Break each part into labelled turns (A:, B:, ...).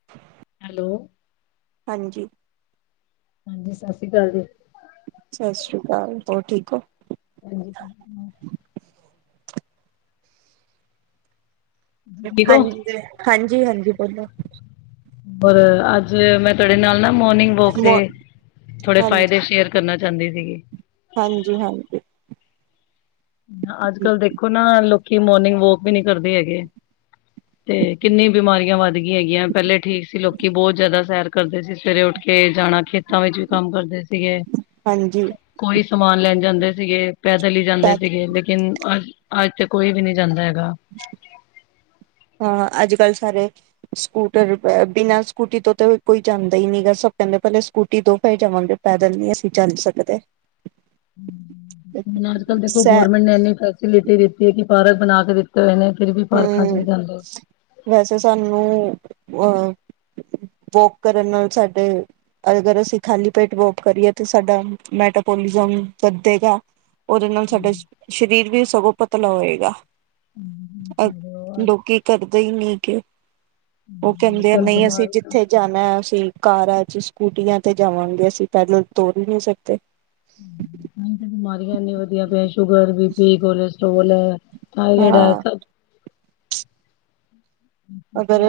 A: [inaudible]
B: Hello.
A: ਹਾਂਜੀ।
B: ਹਾਂਜੀ, ਸਸ ਸ਼ੀ ਕਾਲ ਜੀ।
A: ਸਸ ਸ਼੍ਰੀ ਕਾਲ, ਹੋਰ ਠੀਕ ਓ?
B: [inaudible]
A: [unintelligible]
B: ਠੀਕ ਹੋ
A: ਹਾਂਜੀ, ਹਾਂਜੀ-ਹਾਂਜੀ ਬੋਲੋ।
B: ਹੋਰ ਅੱਜ ਮੈਂ ਤੁਆਡੇ ਨਾਲ ਨਾ ਮੋਰਨਿੰਗ ਵੋਕ ਦੇ
A: ਮ
B: ਥੋੜੇ
A: ਹਾਂਜੀ
B: ਫਾਈਦੇ ਸ਼ੇਅਰ ਕਰਨਾ ਚਾਂਦੀ ਸੀਗੀ।
A: ਹਾਂਜੀ ਹਾਂ।
B: ਅੱਜ-ਕੱਲ ਦੇਖੋ ਨਾ ਲੋਕੀ ਮੋਰਨਿੰਗ ਵੋਕ ਵੀ ਨੀ ਕਰਦੇ ਹੈਗੇ ਤੇ ਕਿੰਨੀ ਬਿਮਾਰੀਆਂ ਵੱਧ ਗਈ ਹੈਗੀਆਂ ਪਹਿਲੇ ਠੀਕ ਸੀ ਲੋਕੀ ਬਹੁਤ ਜ਼ਿਆਦਾ ਸੈਰ ਕਰਦੇ ਸੀ ਸਵੇਰੇ ਉੱਠ ਕੇ ਜਾਣਾ ਖੇਤ ਖੇਤਾਂ ਵਿੱਚ ਵੀ ਕੰਮ ਕਰਦੇ ਸੀਗੇ
A: ਹਾਂਜੀ
B: ਕੋਈ ਸਮਾਨ ਲੈਣ ਜਾਂਦੇ ਸੀਗੇ ਪੈਦਲ ਹੀ ਜਾਂ
A: ਤਾਂ
B: ਸੀਗੇ ਲੇਕਿਨ ਅੱਜ ਅੱਜ ਕੋਈ ਵੀ ਨਹੀਂ ਜਾਂਦਾ ਹੈਗਾ।
A: [inaudible] ਹਾਂ ਅੱਜ-ਕੱਲ ਸਾਰੇ ਸਕੂਟਰ ਬਿਨਾਂ ਸਕੂਟੀ ਤੋਂ ਤੇ ਕੋਈ ਜਾਂਦਾ ਈ ਨੀ ਗਾ ਸਭ ਕਹਿੰਦੇ ਪਹਿਲੇ ਸਕੂਟੀ ਤੋਂ ਫਿਰ ਜਾਵਾਂਗੇ। ਪੈਦਲ ਵੀ ਅਸੀਂ ਚੱਲ ਸਕਦੇ‌।
B: [inaudible] ਹੁਣ ਅੱਜ ਕੱਲ ਦੇਖੋਂ
A: ਸੈ
B: ਗੌਰਮੈਂਟ ਨੇ ਇੰਨੀ ਫੈਸਿਲਿਟੀ ਦਿੱਤੀ ਹੈ ਕਿ ਪਾਰਕ ਬਣਾ ਕੇ ਦਿੱਤੇ ਹੋਏ ਨੇ ਫਿਰ ਵੀ ਪਾਰਕਾਂ ਚ
A: ਹੂ
B: ਨਹੀਂ ਜਾਂਦੇ।
A: ਵੈਸੇ ਸਾਨੂੰ ਆ ਵੋਕ ਕਰਨ ਨਾਲ ਸਾਡੇ ਅਗਰ ਅਸੀਂ ਖਾਲੀ ਪੇਟ ਵੋਕ ਕਰੀਏ ਤਾਂ ਸਾਡਾ ਮੈਟ ਪੋਲੀਫੋਮ ਵਧੇਗਾ ਉਹਦੇ ਨਾਲ ਸਾਡਾ ਸਰੀਰ ਵੀ ਸਗੋਂ ਪਤਲਾ ਹੋਏਗਾ। ਅ ਲੋਕੀਂ ਕਰਦੇ ਹੀ ਨੀ ਗੇ ਉਹ
B: ਅੱਜ
A: ਕਹਿੰਦੇ ਆ
B: ਕੱਲ੍ਹ
A: ਨਹੀਂ ਅਸੀਂ
B: ਬਿਮਾਰੀਆਂ
A: ਜਿੱਥੇ ਜਾ ਨਾ ਅਸੀਂ ਕਾਰਾਂ ਚ ਸਕੂਟੀਆਂ ਤੇ ਜਾਵਾਂਗੇ ਅਸੀਂ ਪੈਦਲ ਤੁਰ ਈ ਨੀ ਸਕਦੇ
B: ਬਿਮਾਰੀਆਂ ਇੰਨੀ ਵਧੀਆਂ ਪਈਆਂ ਸ਼ੂਗਰ ਬੀ ਪੀ ਕੋਲੇਸਟਰ੍ਰੋਲ ਅੱਲੇ
A: ਹਾਂ
B: ਡੈਸਕ
A: ਅਗਰ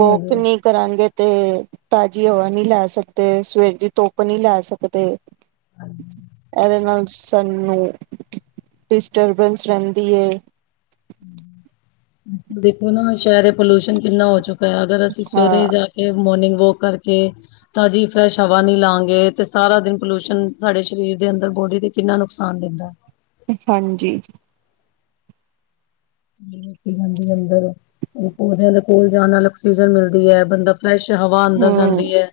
A: ਵੋਕ ਨੀ ਕਰਾਂਗੇ ਤੇ ਤਾਜ਼ੀ ਹਵਾ ਨੀ ਲੈ ਸਕਦੇ ਸਵੇਰ ਦੀ ਧੁੱਪ ਨੀ ਲੈ ਸਕਦੇ ਇਹਦੇ ਨਾਲ ਸਾਨੂੰ ਡਿਸਟਰਬੈਂਸ ਰਹਿੰਦੀ ਏ
B: ਦੇਖੋਂ ਨਾ ਸ਼ਹਿਰ ਪੋਲਿਊਸ਼ਨ ਕਿੰਨਾ ਹੋ ਚੁੱਕਾ ਹੈ ਅਗਰ ਅਸੀਂ ਸਵੇਰੇ
A: ਹਾਂ
B: ਜਾ ਕੇ ਮੋਰਨਿੰਗ ਵੋਕ ਕਰਕੇ ਤਾਂਜ਼ੀ ਫਰੈਸ਼ ਹਵਾ ਨੀ ਲਾਂਗੇ ਤੇ ਸਾਰਾ ਦਿਨ ਪੋਲਿਊਸ਼ਨ ਸਾਡੇ ਸਰੀਰ ਦੇ ਅੰਦਰ ਬੌਡੀ ਦੇ ਕਿੰਨਾ ਨੁਕਸਾਨ ਦਿੰਦਾ
A: ਹਾਂਜੀ।
B: ਲੁਕੀ ਜਾਂਦੀ ਅੰਦਰ ਉਹਦੇ ਕੋਲ ਜਾਣਾ ਆਕਸੀਜਨ ਮਿਲਦੀ ਏ ਬੰਦਾ ਫਰੈਸ਼ ਹਵਾ ਅੰਦਰ
A: ਹਮ
B: ਜਾਂਦੀ ਹੈ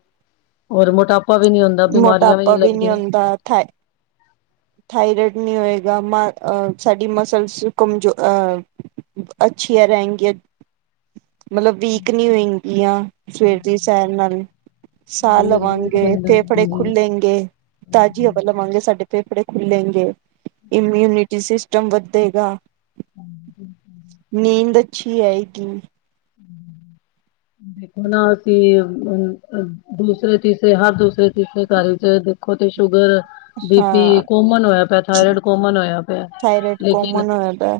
B: ਔਰ ਮੋਟਾਪਾ ਵੀ ਨੀ ਆਂ
A: ਮੋਟਾਪਾ ਵੀ ਨੀ ਆਂਦਾ ਥਾਏ ਥਾਇਰਇਡ ਨੀ ਹੋਏਗਾ ਮਾ ਸਾਡੀ ਮਸਲਜ਼ ਕੰਮਜ਼ੋ ਐ ਅੱਛੀਆਂ ਰਹਿਣਗੀਆਂ। ਮਤਲਬ ਵੀਕ ਨੀ ਹੋਏਗੀ ਆ ਸਵੇਰ ਦੀ ਸੈਰ ਨਾਲ ਸਾਹ
B: ਸਰੀਰ ਮਜ਼ਬੂਤ
A: ਲਵਾਂਗੇ
B: ਬਣਦਾ ਹੈ।
A: ਤੇ ਬੜੇ
B: ਹਾਂਜੀ
A: ਖੁੱਲੇਗੇ ਤਾਜ਼ੀ ਹਵਾ ਲਵਾਂਗੇ ਸਾਡੇ ਫੇਪੜੇ ਖੁੱਲੇਗੇ ਇਮਿਊਨਿਟੀ ਸਿਸਟਮ ਵੱਧੇਗਾ ਨੀਂਦ ਅੱਛੀ ਆਏਗੀ।
B: ਦੇਖੋ ਨਾ ਅਸੀਂ ਆ ਆ ਦੂਸਰੇ ਤੀਸਰੇ ਹਰ ਦੂਸਰੇ ਤੀਸਰੇ ਘਰ ਚ ਦੇਖੋ ਤੇ ਸ਼ੂਗਰ ਬੀ ਪੀ
A: ਹਾਂ
B: ਕੋਮਨ ਹੋਇਆ ਪਿਆ ਥਾਇਰਾਇਡ ਕੋਮਨ ਹੋਇਆ ਪਿਆ
A: ਥਾਇਰਡ
B: ਲੇਕਿਨ
A: ਕੋਮਨ ਹੋ ਜਾਂਦਾ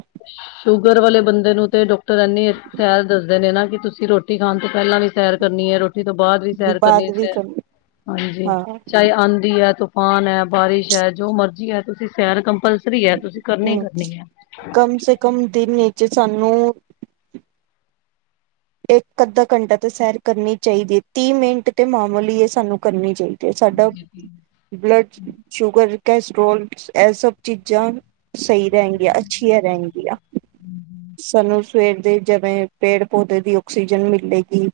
B: ਸ਼ੂਗਰ ਵਾਲੇ ਬੰਦੇ ਨੂੰ ਤੇ ਡਾਕਟਰ ਇੰਨੀ ਹੈਲ ਦੱਸਦੇ ਨੇ ਨਾ ਕਿ ਤੁਸੀਂ ਰੋਟੀ ਖਾਣ ਤੋਂ ਪਹਿਲਾਂ ਵੀ ਸੈਰ ਕਰਨੀ ਐ ਰੋ ਰੋਟੀ ਤੋਂ ਬਾਅਦ ਵੀ ਸੈਰ ਕਰਨੀ
A: ਬਾਤ ਵੀ
B: ਸੈਰ ਹਾਂਜੀ
A: ਹਾਂ
B: ਚਾਹੇ ਆਂਦੀ ਏ ਧੁੱਪ ਤੂਫਾਨ ਹੈ ਬਾਰਿਸ਼ ਹੈ ਜੋ ਮਰਜ਼ੀ ਹੈ ਤੁਸੀਂ ਸੈਰ ਕੰਪਲਸਰੀ ਹੈ ਤੁਸੀਂ ਕਰਨੀ ਈ
A: ਹਮ
B: ਕਰਨੀ ਐ।
A: ਕਮ ਸੇ ਕਮ ਦਿਨ ਨੀਚੇ ਸਾਨੂੰ ਇੱਕ ਅੱਧਾ ਘੰਟਾ ਤੇ ਸੈਰ ਕਰਨੀ ਚਾਹੀਦੀ ਏ ਤੀਹ ਮਿੰਟ ਤੇ ਮਾਮੂਲੀ ਏ ਸਾਨੂੰ ਕਰਨੀ ਚਾਹੀ ਤੇ ਸਾਡਾ, ਬਲੱਡ 'ਚ ਸ਼ੂਗਰ, ਕੈਸਟਰ੍ਰੋਲ ਏ ਸਭ ਚੀਜ਼ਾਂ ਸਹੀ ਰੈਣਗੀਆਂ, ਅੱਛੀਆਂ ਰੈਣਗੀਆਂ। ਸਾਨੂੰ ਸਵੇਰ ਦੇ ਜਿਵੇਂ ਪੇੜ ਪੌਦੇ ਦੀ ਆਕਸੀਜਨ ਮਿਲੇਗੀ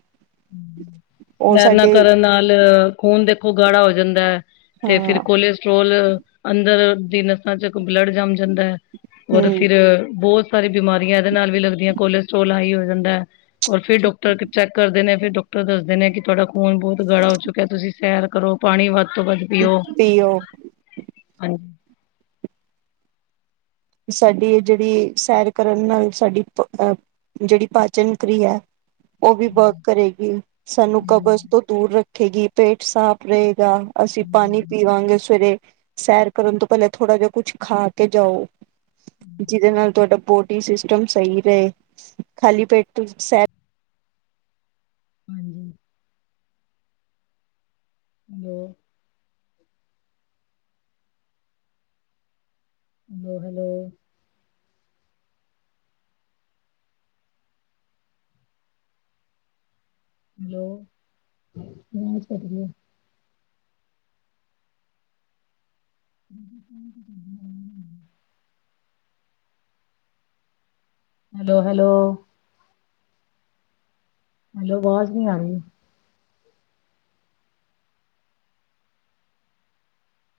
A: ਉਹ
B: ਸੈਰ ਨਾ
A: ਸਾਡੇ
B: ਕਰਨ ਨਾਲ਼ ਖੂਨ ਦੇਖੋਂ ਗਾੜਾ ਹੋ ਜਾਂਦਾ ਐ। ਤੇ ਫ਼ਿਰ
A: ਹਾਂ
B: ਕੋਲੇਸਟਰ੍ਰੋਲ ਅੰਦਰ ਦੀ ਨਸਾਂ ਚ ਬਲੱਡ ਜੰਮ ਜਾਂਦਾ ਔਰ
A: ਹਮ
B: ਫ਼ਿਰ ਬੋਤ ਸਾਰੀਆ ਬਿਮਾਰੀਆਂ ਏਦੇ ਨਾਲ਼ ਵੀ ਲੱਗਦੀਆਂ ਕੋਲਸਟ੍ਰੋਲ ਹਾਈ ਹੋ ਜਾਂਦਾ ਔਰ ਫ਼ੇਰ ਡਾਕਟਰ ਚੈੱਕ ਕਰਦੇ ਨੇ ਫ਼ੇਰ ਡਾਕਟਰ ਦੱਸਦੇ ਨੇ ਕਿ ਤੁਹਾਡਾ ਖੂਨ ਬਹੁਤ ਗਾੜਾ ਹੋ ਚੁੱਕਿਆਂ ਤੁਸੀਂ ਸੈਰ ਕਰੋ। ਪਾਣੀ ਵੱਧ ਤੋਂ ਵੱਧ ਪੀਓ,
A: ਵੀ ਉਹ
B: ਹਾਂ
A: ਸਾਡੀ ਏ ਜੇੜੀ ਸੈਰ ਕਰਨ ਨਾਲ਼ ਸਾਡੀ ਅ ਜੇੜੀ ਪਾਚਨ ਅੰਤੜੀ ਆ ਓ ਵੀ ਵਰਕ ਕਰੇਗੀ ਸਾਨੂੰ ਕਬਜ਼ ਤੋਂ ਦੂਰ ਰੱਖੇਗੀ ਪੇਟ ਸਾਫ਼ ਰਏਗਾ ਅਸੀਂ ਪਾਣੀ ਪੀਵਾਂਗੇ ਸਵੇਰੇ ਸੈਰ ਕਰਨ ਤੋਂ ਪੇਲਾਂ ਥੋੜ੍ਹਾ ਜਿਹਾ ਕੁੱਛ ਖਾ ਕੇ ਜਾਓ। ਜਿਦੇ ਨਾਲ ਤੁਆਡਾ ਬੋਡੀ ਸਿਸਟਮ ਸਈ ਰਏ, ਖਾਲੀ ਪੇਟ ਤੋਂ ਸੈਰ
B: ਹਾਂਜੀ। [unintelligible] ਹੈਲੋ-ਹੈਲੋ। ਹੈਲੋ, ਫੋਨ ਈ ਕੱਟ ਗੇਆ। [unintelligible] ਹੈਲੋ-ਹੈਲੋ। ਹਲੋ ਆਵਾਜ਼ ਨੀ ਆ ਰਈ।